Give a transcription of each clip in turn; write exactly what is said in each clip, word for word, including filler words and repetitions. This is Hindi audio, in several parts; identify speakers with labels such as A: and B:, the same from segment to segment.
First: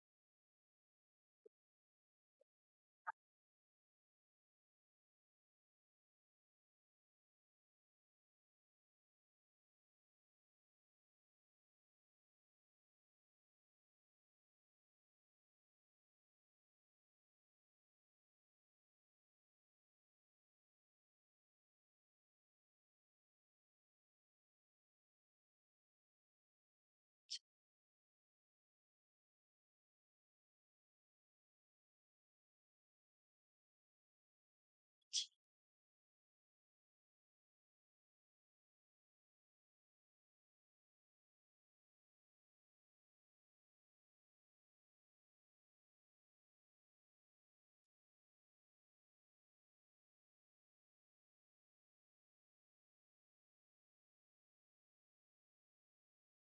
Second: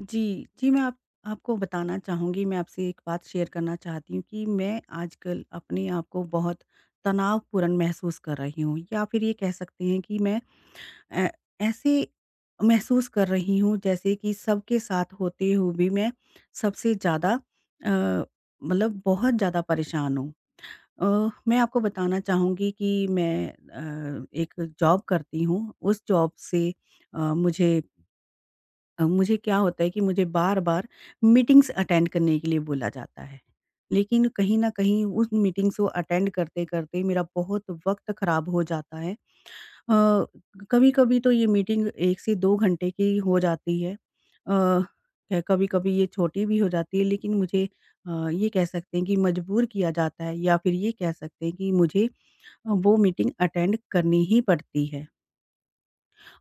A: जी, जी, मैं आप आपको बताना चाहूँगी, मैं आपसे एक बात शेयर करना चाहती हूँ कि मैं आजकल अपने आप को बहुत तनावपूर्ण महसूस कर रही हूँ या फिर ये कह सकते हैं कि मैं अ, ऐसे महसूस कर रही हूँ जैसे कि सबके साथ होते हुए भी मैं सबसे ज़्यादा अ, मतलब बहुत ज़्यादा परेशान हूँ। अ, मैं आपको बताना चाहूँगी कि मैं अ, एक जॉब करती हूँ, उस जॉब से अ, मुझे अ, मुझे क्या होता है कि मुझे बार-बार मीटिंग्स अटेंड करने के लिए बोला जाता है। लेकिन कहीं न कहीं उस मीटिंग्स को अटेंड करते-करते मेरा बहुत वक़्त ख़राब हो जाता है। अ, कभी-कभी तो ये मीटिंग एक से दो घंटे की हो जाती है। अ, कभी-कभी ये छोटी भी हो जाती है लेकिन मुझे अ, ये कह सकते हैं कि मजबूर किया जाता है या फिर ये कह सकते हैं कि मुझे अ, वो मीटिंग अटेंड करनी ही पड़ती है।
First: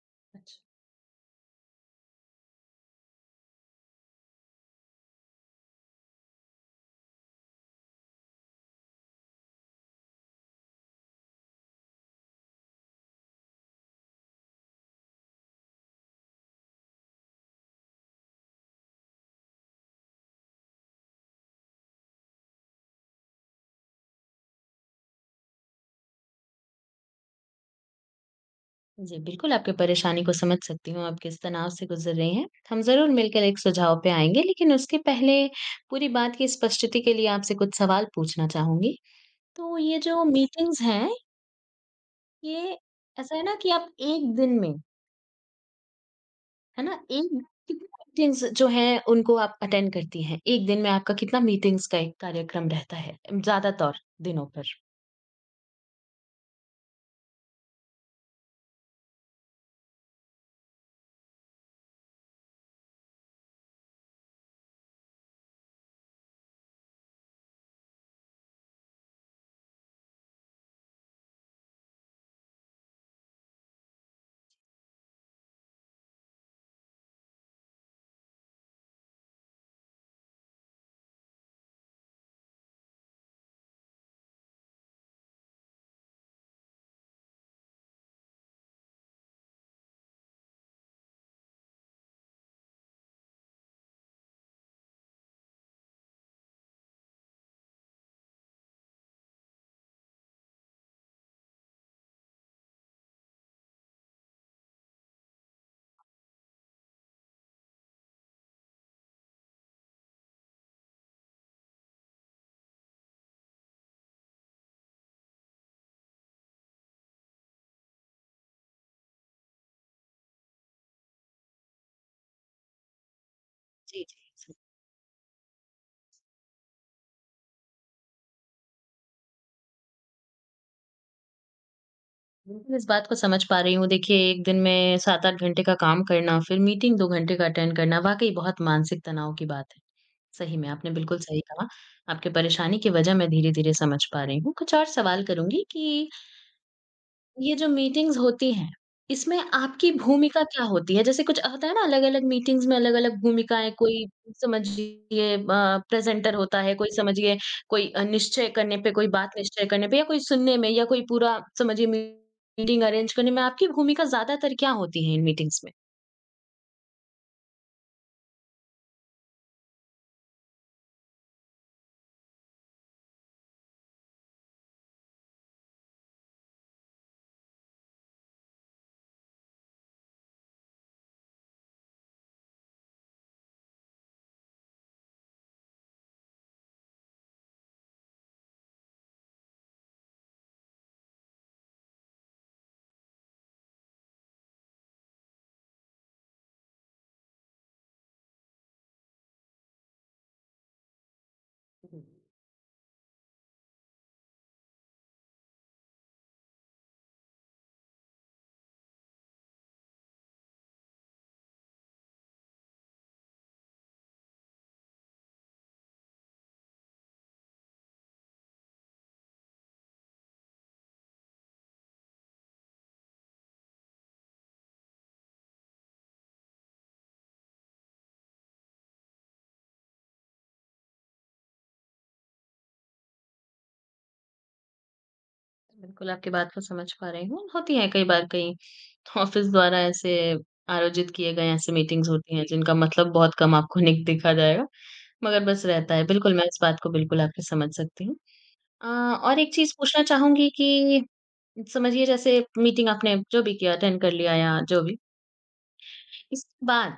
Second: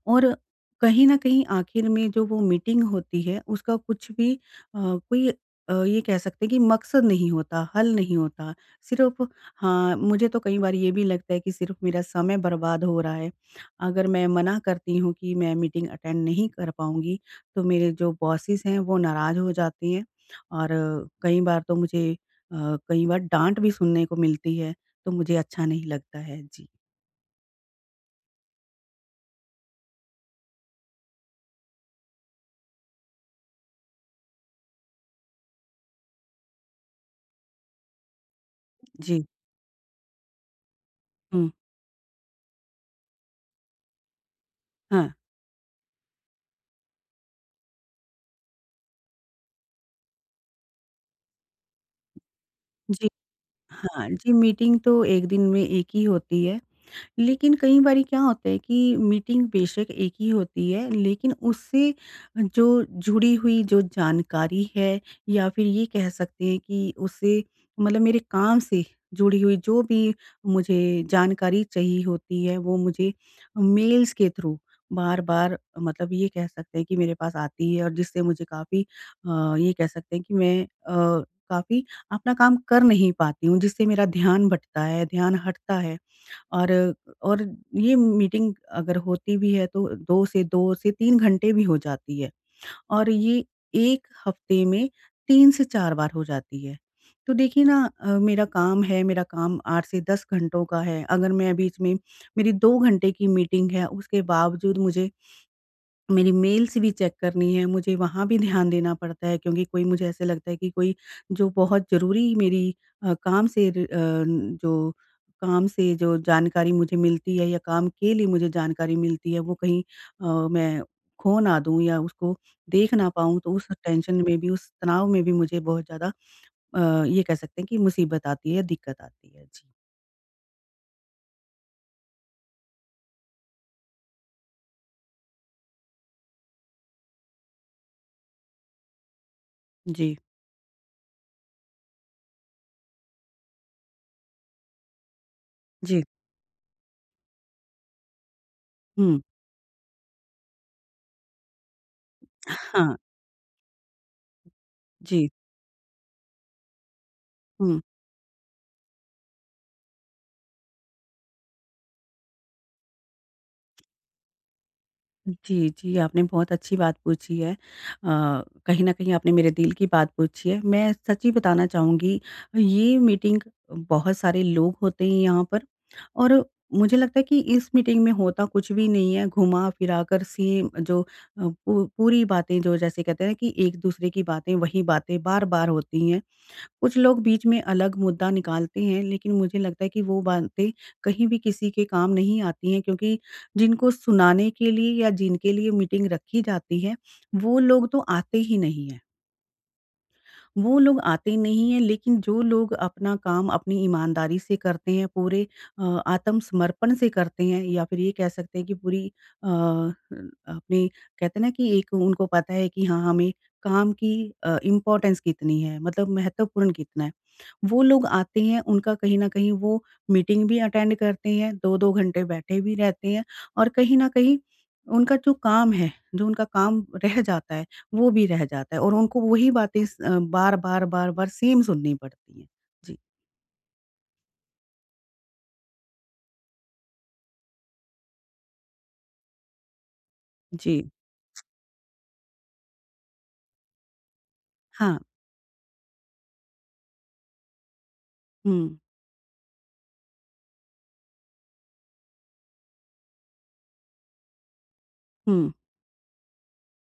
A: और कहीं न कहीं आखिर में जो वो मीटिंग होती है उसका कुछ भी अ, कोई अ, ये कह सकते हैं कि मकसद नहीं होता, हल नहीं होता। सिर्फ़ हाँ, मुझे तो कई बार ये भी लगता है कि सिर्फ़ मेरा समय बर्बाद हो रहा है। अगर मैं मना करती हूँ कि मैं मीटिंग अटेंड नहीं कर पाऊँगी, तो मेरे जो बॉसेस हैं वो नाराज़ हो जाते हैं और अ, कई बार तो मुझे अ, कई बार डाँट भी सुनने को मिलती है, तो मुझे अच्छा नहीं लगता है। जी,
B: जी, बिल्कुल आपकी परेशानी को समझ सकती हूँ, आप किस तनाव से गुज़र रही हैं। हम ज़रूर मिलकर एक सुझाव पे आएँगे, लेकिन उसके पहले पूरी बात की स्पष्टति के लिए आपसे कुछ सवाल पूछना चाहूँगी।
A: जी।
B: तो ये जो मीटिंग्स हैं,
A: हुँ,
B: ये ऐसा है ना कि आप एक दिन में,
A: हाँ।
B: है ना, एक कितनी मीटिंग्स जो हैं, उनको आप अटेंड करती हैं? एक दिन में आपका कितना मीटिंग्स का एक कार्यक्रम रहता
A: जी।
B: है, ज़्यादातर
A: हाँ जी,
B: दिनों पर?
A: मीटिंग तो एक दिन में एक ही होती है। लेकिन कई बारी क्या होता है कि मीटिंग बेशक एक ही होती है लेकिन उससे जो जुड़ी हुई जो जानकारी है या फिर ये कह सकते हैं कि उससे मतलब मेरे काम से जुड़ी हुई जो भी मुझे जानकारी चाहिए होती है वो मुझे मेल्स के थ्रू बार-बार मतलब ये कह सकते हैं कि मेरे पास आती है और जिससे मुझे काफ़ी अ, ये कह सकते हैं कि मैं अ, काफ़ी अपना काम कर नहीं पाती हूँ जिससे मेरा ध्यान भटता है, ध्यान हटता है। और और ये मीटिंग अगर होती भी है तो दो से दो से तीन घंटे भी हो जाती है और ये एक हफ्ते में तीन से चार बार हो जाती है। तो देखिए ना अ, मेरा काम है, मेरा काम आठ से दस घंटों का है, अगर मैं बीच में मेरी दो घंटे की मीटिंग है उसके बावजूद मुझे मेरी मेल्स भी चेक करनी है, मुझे वहाँ भी ध्यान देना पड़ता है क्योंकि कोई मुझे ऐसे लगता है कि कोई जो बहुत ज़रूरी मेरी अ, काम से र अ, न- जो काम से जो जानकारी मुझे मिलती है या काम के लिए मुझे जानकारी मिलती है, वो कहीं अ, मैं खो ना दूँ या उसको देख ना पाऊँ, तो उस
B: जी,
A: टेंशन में भी,
B: जी।
A: उस तनाव में भी मुझे बहुत ज़्यादा अ, ये कह सकते हैं कि मुसीबत आती है, दिक्कत आती है। जी।
B: बिल्कुल, इस बात को समझ पा रही हूँ। देखिए, एक दिन में सात आठ घंटे का काम करना, फिर मीटिंग दो घंटे का अटेंड करना, वाक़ई बहुत मानसिक तनाव की बात है।
A: जी।
B: सही में, आपने बिल्कुल सही कहा। आपकी परेशानी की वजह मैं धीरे-धीरे समझ पा रही हूँ। कुछ और सवाल करूँगी
A: जी।
B: कि ये जो मीटिंग्स होती हैं,
A: हुँ।
B: इसमें आपकी भूमिका क्या होती है? जैसे कुछ होता है ना अलग-अलग मीटिंग्स में
A: हाँ।
B: अलग-अलग भूमिकाएँ, कोई
A: जी।
B: समझिए अ, प्रेज़ेंटर होता है, कोई समझिए
A: हुँ।
B: कोई अ, निश्चय करने पे, कोई बात निश्चय करने पे या कोई सुनने में या कोई पूरा समझिए मीटिंग अरेंज करने में आपकी भूमिका ज़्यादातर क्या होती है इन मीटिंग्स
A: जी,
B: में?
A: जी, आपने बहुत अच्छी बात पूछी है। अ, कहीं न कहीं आपने मेरे दिल की बात पूछी है। मैं सच ही बताना चाहूँगी, ये मीटिंग बहुत सारे लोग होते हैं यहाँ पर और मुझे लगता है कि इस मीटिंग में होता कुछ भी नहीं है, घुमा-फिरा कर सेम जो अ, पू पूरी बातें जो जैसे कहते हैं कि एक-दूसरे की बातें वही बातें बार-बार होती हैं। कुछ लोग बीच में अलग मुद्दा निकालते हैं, लेकिन मुझे लगता है कि वो बातें कहीं भी किसी के काम नहीं आती हैं क्योंकि जिनको सुनाने के लिए या जिनके लिए मीटिंग रखी जाती है, वो लोग तो आते ही नहीं हैं। वो लोग आते नहीं हैं, लेकिन
B: हुँ।
A: जो लोग अपना काम अपनी ईमानदारी से करते हैं, पूरे अ, आत्मसमर्पण से करते हैं या फिर ये कह सकते हैं कि पूरी अ, अपनी कहते हैं ना कि एक उनको पता है कि हाँ, हमें काम की अ, इम्पोर्टेंस कितनी है, मतलब महत्वपूर्ण कितना है। वो लोग आते हैं, उनका कहीं न कहीं वो मीटिंग भी अटेंड करते हैं, दो दो घंटे बैठे भी रहते हैं और कहीं न कहीं उनका जो काम है, जो उनका काम रह जाता है, वो भी रह जाता है और उनको वही बातें स अ, बार-बार, बार-बार सेम सुननी पड़ती हैं। जी,
B: बिल्कुल, आपकी बात को समझ पा रही हूँ। होती है कई बार कई ऑफ़िस द्वारा ऐसे
A: जी।
B: आयोजित किए गए ऐसे मीटिंग्स होती हैं, जिनका मतलब बहुत कम आपको निक दिखा जाएगा।
A: हाँ।
B: मगर बस रहता है। बिल्कुल, मैं इस बात को बिल्कुल आपकी समझ सकती हूँ।
A: हुँ।
B: अ, और एक चीज़ पूछना चाहूँगी कि समझिए जैसे मीटिंग आपने जो भी किया अटेंड कर लिया या जो भी,
A: हुँ,
B: इसके बाद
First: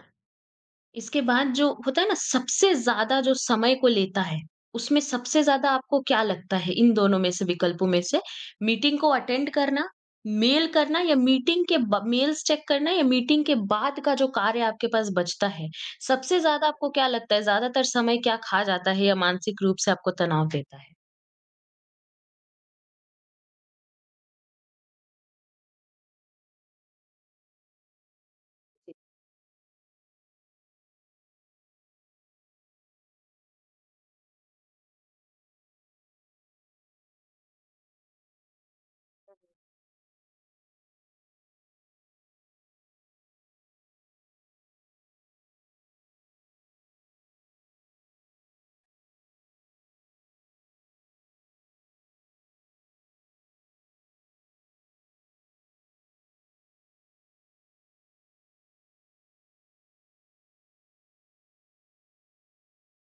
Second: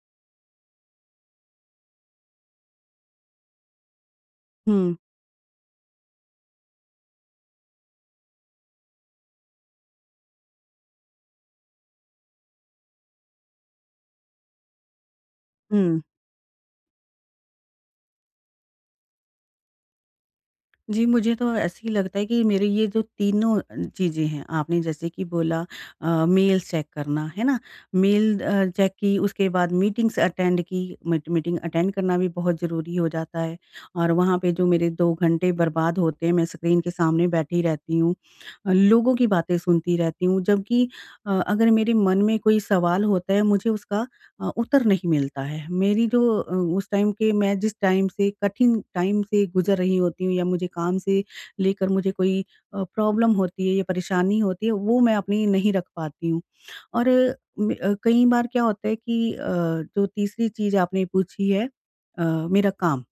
B: इसके बाद जो होता है ना सबसे ज़्यादा जो समय को लेता है,
A: हुँ,
B: उसमें सबसे ज़्यादा आपको क्या लगता है इन दोनों में से विकल्पों में से? मीटिंग को अटेंड करना, मेल करना या मीटिंग के ब मेल्स चेक करना या मीटिंग के बाद का जो कार्य आपके पास बचता है,
A: हुँ।
B: सबसे ज़्यादा आपको क्या लगता है ज़्यादातर समय क्या खा जाता है या मानसिक रूप से आपको तनाव देता है?
A: जी, मुझे तो ऐसे ही लगता है कि मेरे ये जो तीनों अ, चीज़ें हैं, आपने जैसे कि बोला अ, मेल्स चेक करना, है ना? मेल अ, चेक की, उसके बाद मीटिंग्स अटेंड की, मीट मीटिंग अटेंड करना भी बहुत ज़रूरी हो जाता है और वहाँ पे जो मेरे दो घंटे बर्बाद होते हैं, मैं स्क्रीन के सामने बैठी रहती हूँ। अ, लोगों की बातें सुनती रहती हूँ, जबकि अ, अगर मेरे मन में कोई सवाल होता है, मुझे उसका अ, उत्तर नहीं मिलता है। मेरी जो अ, उस टाइम के मैं जिस टाइम से कठिन टाइम से गुज़र रही होती हूँ या मुझे काम से लेकर मुझे कोई अ, प्रॉब्लम होती है या परेशानी होती है, वो मैं अपनी नहीं रख पाती हूँ। और म अ, कई बार क्या होता है कि अ, जो तीसरी चीज़ आपने पूछी है, अ, मेरा काम।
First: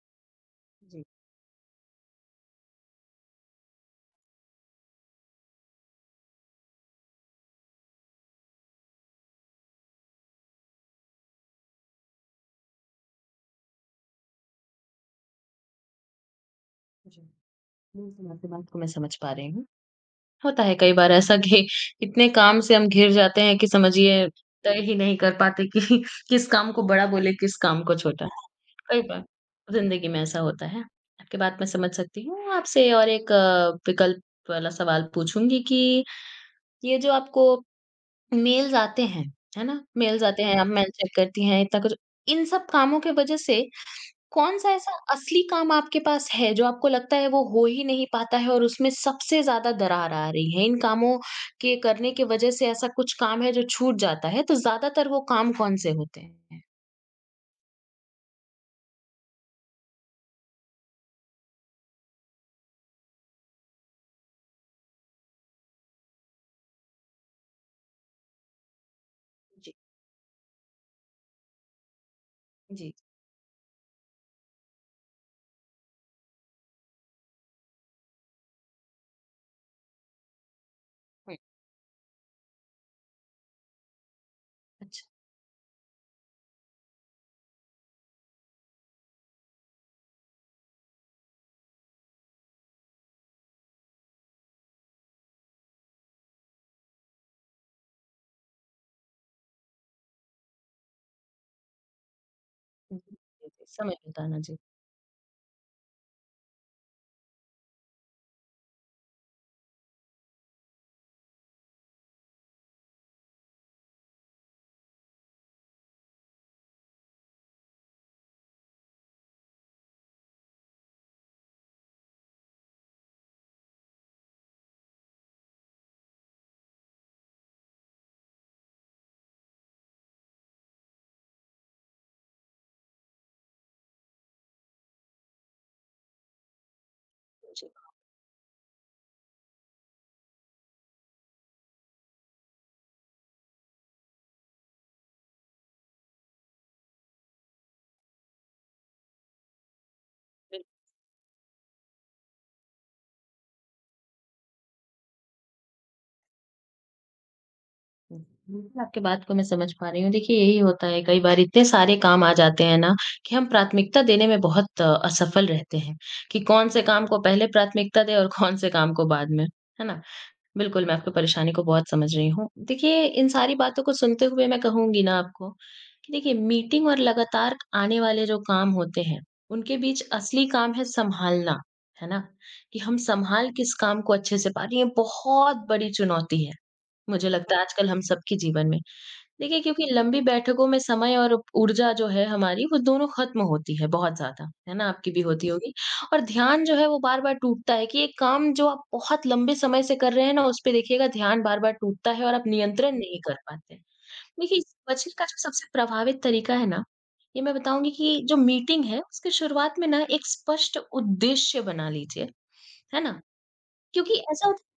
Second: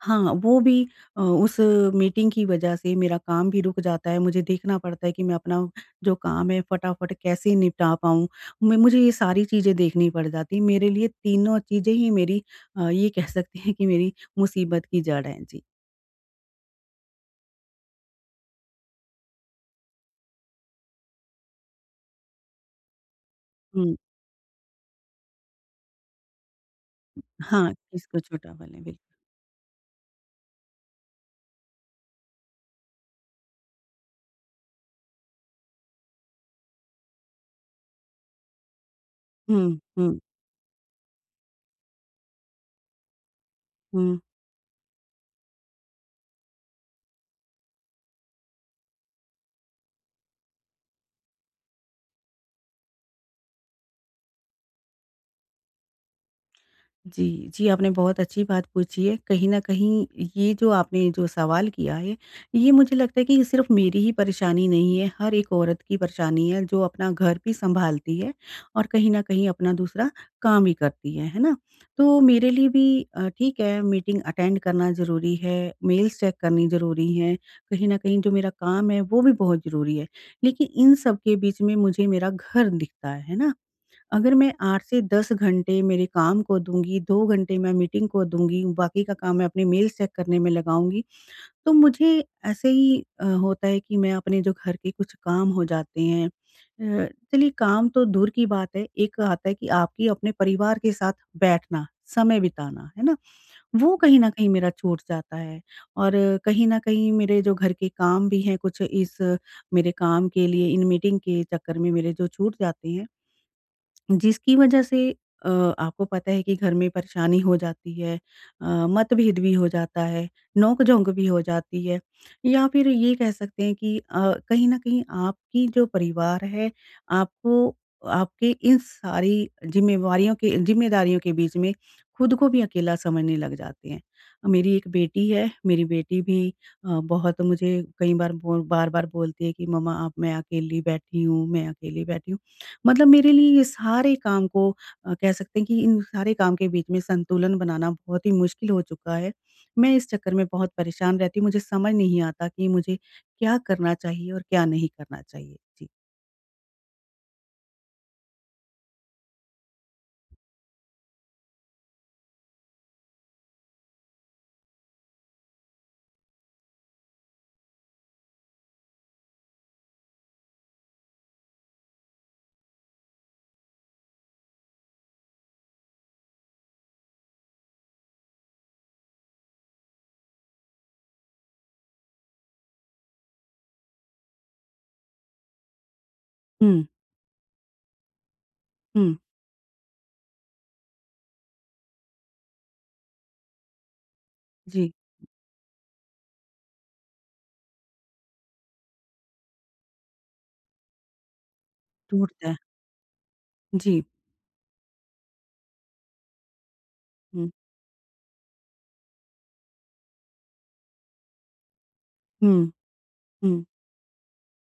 A: हाँ, वो भी
B: जी,
A: अ, उस मीटिंग की वजह से मेरा काम भी रुक जाता है, मुझे देखना पड़ता है कि मैं अपना जो काम है फटाफट कैसे निपटा पाऊँ। मैं मुझे ये सारी चीज़ें देखनी पड़ जाती हैं, मेरे लिए तीनों चीज़ें ही मेरी अ, ये कह सकते हैं कि मेरी मुसीबत की जड़ है। जी।
B: जी, जी। बिल्कुल, आपकी बात को मैं समझ पा रही हूँ। होता है कई बार ऐसा कि इतने काम से हम घिर जाते हैं कि
A: हुँ,
B: समझिए तय ही नहीं कर पाते कि किस काम को बड़ा बोले, किस
A: हाँ,
B: काम को
A: इसको
B: छोटा।
A: छोटा वाले
B: कई
A: बिल्कुल।
B: बार ज़िंदगी में ऐसा होता है। आपकी बात मैं समझ सकती हूँ। आपसे और एक अ, विकल्प वाला सवाल पूछूँगी कि ये जो आपको मेल्स आते हैं, है
A: हुँ,
B: ना?
A: हुँ,
B: मेल्स आते हैं, आप मेल चेक करती हैं, इतना कुछ इन सब कामों की वज़ह से
A: हुँ।
B: कौन-सा ऐसा असली काम आपके पास है, जो आपको लगता है वो हो ही नहीं पाता है और उसमें सबसे ज़्यादा दरार आ रही है? इन कामों के करने की वजह से ऐसा कुछ काम है जो छूट जाता है, तो ज़्यादातर वो काम कौन-से होते हैं?
A: जी, जी, आपने बहुत अच्छी बात पूछी है। कहीं न कहीं ये जो आपने जो सवाल किया है, ये मुझे लगता है कि सिर्फ़ मेरी ही परेशानी नहीं है, हर एक औरत की परेशानी है जो अपना घर भी सँभालती है और कहीं न कहीं अपना
B: जी,
A: दूसरा काम भी करती है, है ना? तो मेरे लिए भी
B: जी।
A: अ, ठीक है मीटिंग अटेंड करना ज़रूरी है, मेल्स चेक करनी ज़रूरी है, कहीं न कहीं जो मेरा काम है वो भी बहुत ज़रूरी है। लेकिन इन सब के
B: हुँ।
A: बीच में मुझे मेरा घर दिखता है, है ना? अगर मैं आठ से
B: अच्छा।
A: दस घंटे मेरे काम को दूँगी, दो घंटे मैं मीटिंग को दूँगी, बाकी का काम मैं अपने मेल चेक करने में लगाऊँगी, तो मुझे ऐसे ही अ, होता है कि मैं अपने जो घर के कुछ काम हो जाते हैं, अ, चलिए काम तो दूर की बात है, एक आता है कि आपकी अपने परिवार के साथ बैठना, समय बिताना,
B: जी,
A: है ना?
B: जी, जी, समझ
A: वो कहीं न
B: बताना
A: कहीं
B: जी।
A: मेरा छूट जाता है और अ, कहीं न कहीं मेरे जो घर के काम भी हैं कुछ इस अ, मेरे काम के लिए इन मीटिंग के चक्कर में मेरे जो छूट जाते हैं जिसकी वजह से अ, आपको पता है कि घर में परेशानी हो जाती है, अ, मतभेद भी हो जाता है, नोक-झोंक भी हो जाती है या फिर ये कह सकते हैं कि अ, कहीं न कहीं आपकी जो परिवार है, आपको आपके इन सारी ज़िम्मेवारियों के ज़िम्मेदारियों के बीच में खुद को भी अकेला समझने लग जाते हैं। मेरी एक बेटी है, मेरी बेटी भी अ, बहुत
B: जी,
A: मुझे कई बार बो बार-बार बोलती है कि मम्मा अब मैं अकेली बैठी हूँ, मैं अकेली बैठी हूँ। मतलब मेरे लिए ये सारे काम को अ, कह सकते हैं कि इन सारे काम के बीच में संतुलन बनाना बहुत ही मुश्किल हो चुका है। मैं इस चक्कर में बहुत परेशान रहती हूँ, मुझे समझ नहीं आता कि मुझे क्या करना चाहिए और क्या नहीं करना चाहिए? जी।
B: बिल्कुल। बिल्कुल, आपकी बात को मैं समझ पा रही हूँ। देखिए यही होता है कई बार इतने सारे काम आ जाते हैं ना, कि हम प्राथमिकता देने में बहुत अ, असफल रहते हैं, कि कौन से काम को पहले प्राथमिकता दें और कौन से काम को बाद में, है ना? बिल्कुल, मैं आपकी परेशानी को बहुत समझ रही हूँ। देखिए, इन सारी बातों को सुनते हुए मैं कहूँगी ना आपको कि देखिए मीटिंग और लगातार आने वाले जो काम होते हैं, उनके बीच असली काम है सँभालना, है ना? कि हम सँभाल किस काम को अच्छे से पा रही हैं, बहुत बड़ी चुनौती है।
A: हुँ,
B: मुझे लगता है आजकल हम सबके जीवन में।
A: हुँ,
B: देखिए, क्योंकि लंबी बैठकों में समय और ऊर्जा जो है हमारी, वो दोनों ख़त्म होती है बहुत ज़्यादा, है ना?
A: जी,
B: आपकी भी होती होगी और ध्यान जो है वो बार-बार टूटता है कि एक काम जो आप बहुत लंबे समय से कर रहे हैं ना, उस पे देखिएगा ध्यान बार-बार टूटता है और आप
A: टूटता है।
B: नियंत्रण नहीं कर पाते हैं।
A: जी,
B: देखिए, इस बचने का जो सबसे प्रभावित तरीका है ना, ये
A: हुँ,
B: मैं बताऊँगी कि जो मीटिंग है, उसकी शुरुआत में ना एक स्पष्ट उद्देश्य बना लीजिए,
A: हुँ,
B: है ना?
A: हुँ,
B: क्योंकि ऐसा होता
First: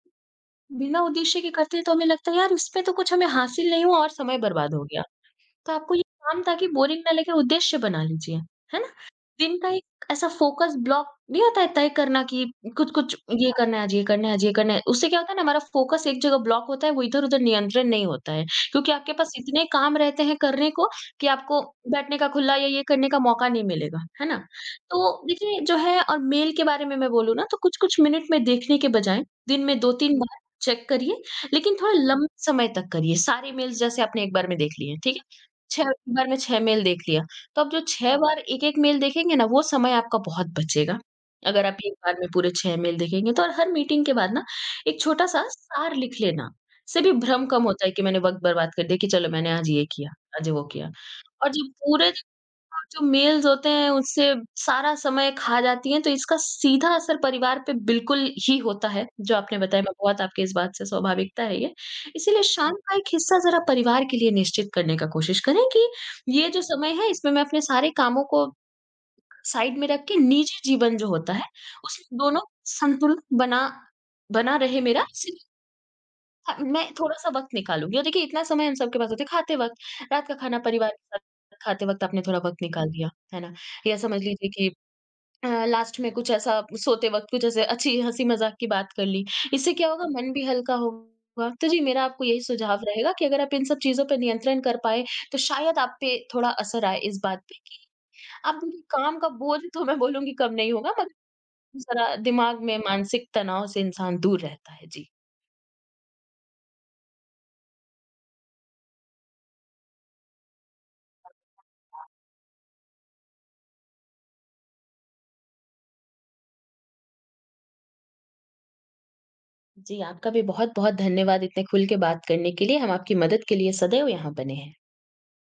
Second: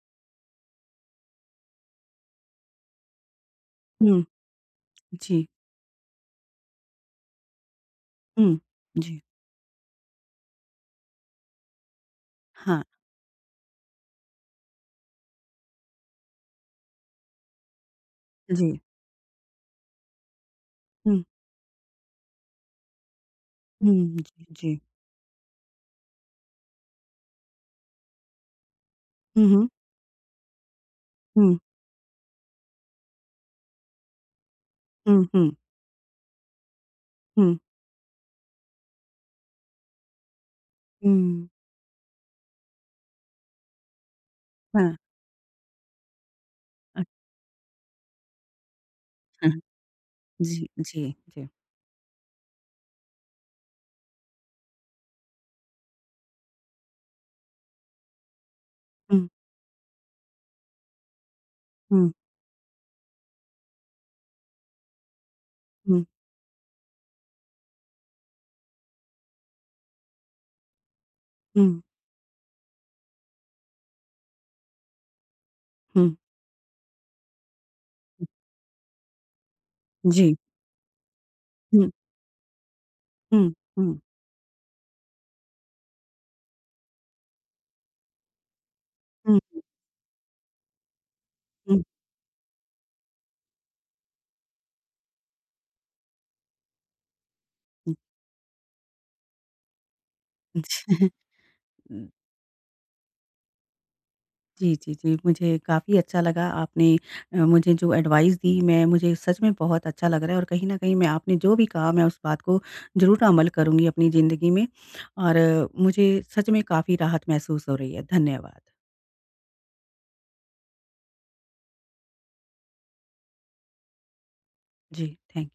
B: है बिना उद्देश्य के करते हैं तो हमें लगता है, "यार, इसमें तो कुछ हमें हासिल नहीं हुआ और
A: हुँ,
B: समय बर्बाद हो गया।"
A: जी,
B: तो आपको ये काम ताकि बोरिंग ना लगे उद्देश्य बना लीजिए,
A: हुँ,
B: है
A: जी,
B: दिन का एक ऐसा फ़ोकस ब्लॉक नहीं होता है तय करना कि
A: हाँ,
B: कुछ-कुछ ये करना है आज, ये करना है आज, ये करना है। उससे क्या होता है ना हमारा फ़ोकस एक जगह ब्लॉक होता है, वो इधर-उधर नियंत्रण नहीं होता है।
A: जी,
B: क्योंकि आपके पास इतने काम रहते हैं करने को
A: हुँ,
B: कि आपको बैठने का खुला या ये करने का मौका नहीं मिलेगा,
A: हुँ,
B: है ना?
A: जी, जी,
B: तो देखिए जो है और मेल के बारे में मैं बोलूँ ना तो कुछ-कुछ मिनट में देखने के बजाय
A: हुँ,
B: दिन
A: हुँ,
B: में दो तीन बार चेक करिए,
A: हुँ,
B: लेकिन थोड़ा लंबे समय तक करिए। सारे मेल्स जैसे आपने एक बार में देख लिए, ठीक है?
A: हुँ, हुँ,
B: छह एक बार में छह मेल देख लिया।
A: हुँ,
B: तो आप जो छह बार एक-एक मेल देखेंगे ना, वो समय आपका बहुत बचेगा।
A: हुँ,
B: अगर आप एक बार में पूरे छह मेल देखेंगे तो और हर मीटिंग के बाद ना
A: हाँ,
B: एक छोटा-सा सार लिख लेना, से भी
A: अच्छा,
B: भ्रम कम होता है कि मैंने वक़्त बर्बाद कर दिया कि चलो मैंने आज ये किया, आज वो
A: जी,
B: किया।
A: जी, जी,
B: और जब पूरे और जो मेल्स होते हैं उससे सारा समय खा जाती हैं, तो इसका सीधा असर परिवार पे बिल्कुल ही होता है,
A: हुँ,
B: जो आपने बताया मैं बहुत आपके इस बात से स्वाभाविकता है ये।
A: हुँ,
B: इसीलिए शाम का एक हिस्सा ज़रा परिवार के लिए निश्चित करने का कोशिश करें कि
A: हुँ,
B: ये जो समय है इसमें मैं अपने सारे कामों को साइड में रख के निजी जीवन जो होता है
A: हुँ।
B: उसमें दोनों संतुलन बना बना रहे मेरा इसी
A: हुँ,
B: हाँ, मैं थोड़ा-सा वक़्त निकालूँगी और देखिए इतना समय हम सबके पास होता है खाते वक़्त, रात
A: जी।
B: का खाना परिवार के साथ खाते
A: हुँ,
B: वक़्त आपने थोड़ा वक़्त निकाल दिया, है
A: हुँ,
B: ना? या
A: हुँ,
B: समझ लीजिए कि अ, लास्ट में कुछ ऐसा सोते वक़्त कुछ ऐसे अच्छी हँसी-मज़ाक की बात कर ली,
A: हुँ,
B: इससे क्या होगा मन भी हल्का होगा। तो जी,
A: हुँ,
B: मेरा आपको यही सुझाव रहेगा कि अगर आप इन सब चीज़ों पे नियंत्रण कर पाएँ, तो शायद आप पे थोड़ा असर आए इस बात पे कि
A: हुँ,
B: आप देखिए काम का बोझ तो मैं बोलूँगी कम नहीं होगा, मगर
A: हुँ।
B: ज़रा दिमाग में मानसिक तनाव से इंसान दूर रहता
A: जी,
B: है।
A: जी,
B: जी।
A: जी, मुझे काफ़ी अच्छा लगा आपने अ, मुझे जो एडवाइस दी, मैं मुझे सच में बहुत अच्छा लग रहा है और कहीं न कहीं मैं आपने जो भी कहा मैं उस बात को ज़रूर अमल करूँगी अपनी ज़िंदगी में और मुझे सच में काफ़ी राहत महसूस हो रही है। धन्यवाद।
B: जी, आपका भी बहुत-बहुत धन्यवाद इतने खुल के बात करने के लिए। हम आपकी मदद के लिए सदैव यहाँ बने हैं।
A: जी, थैंक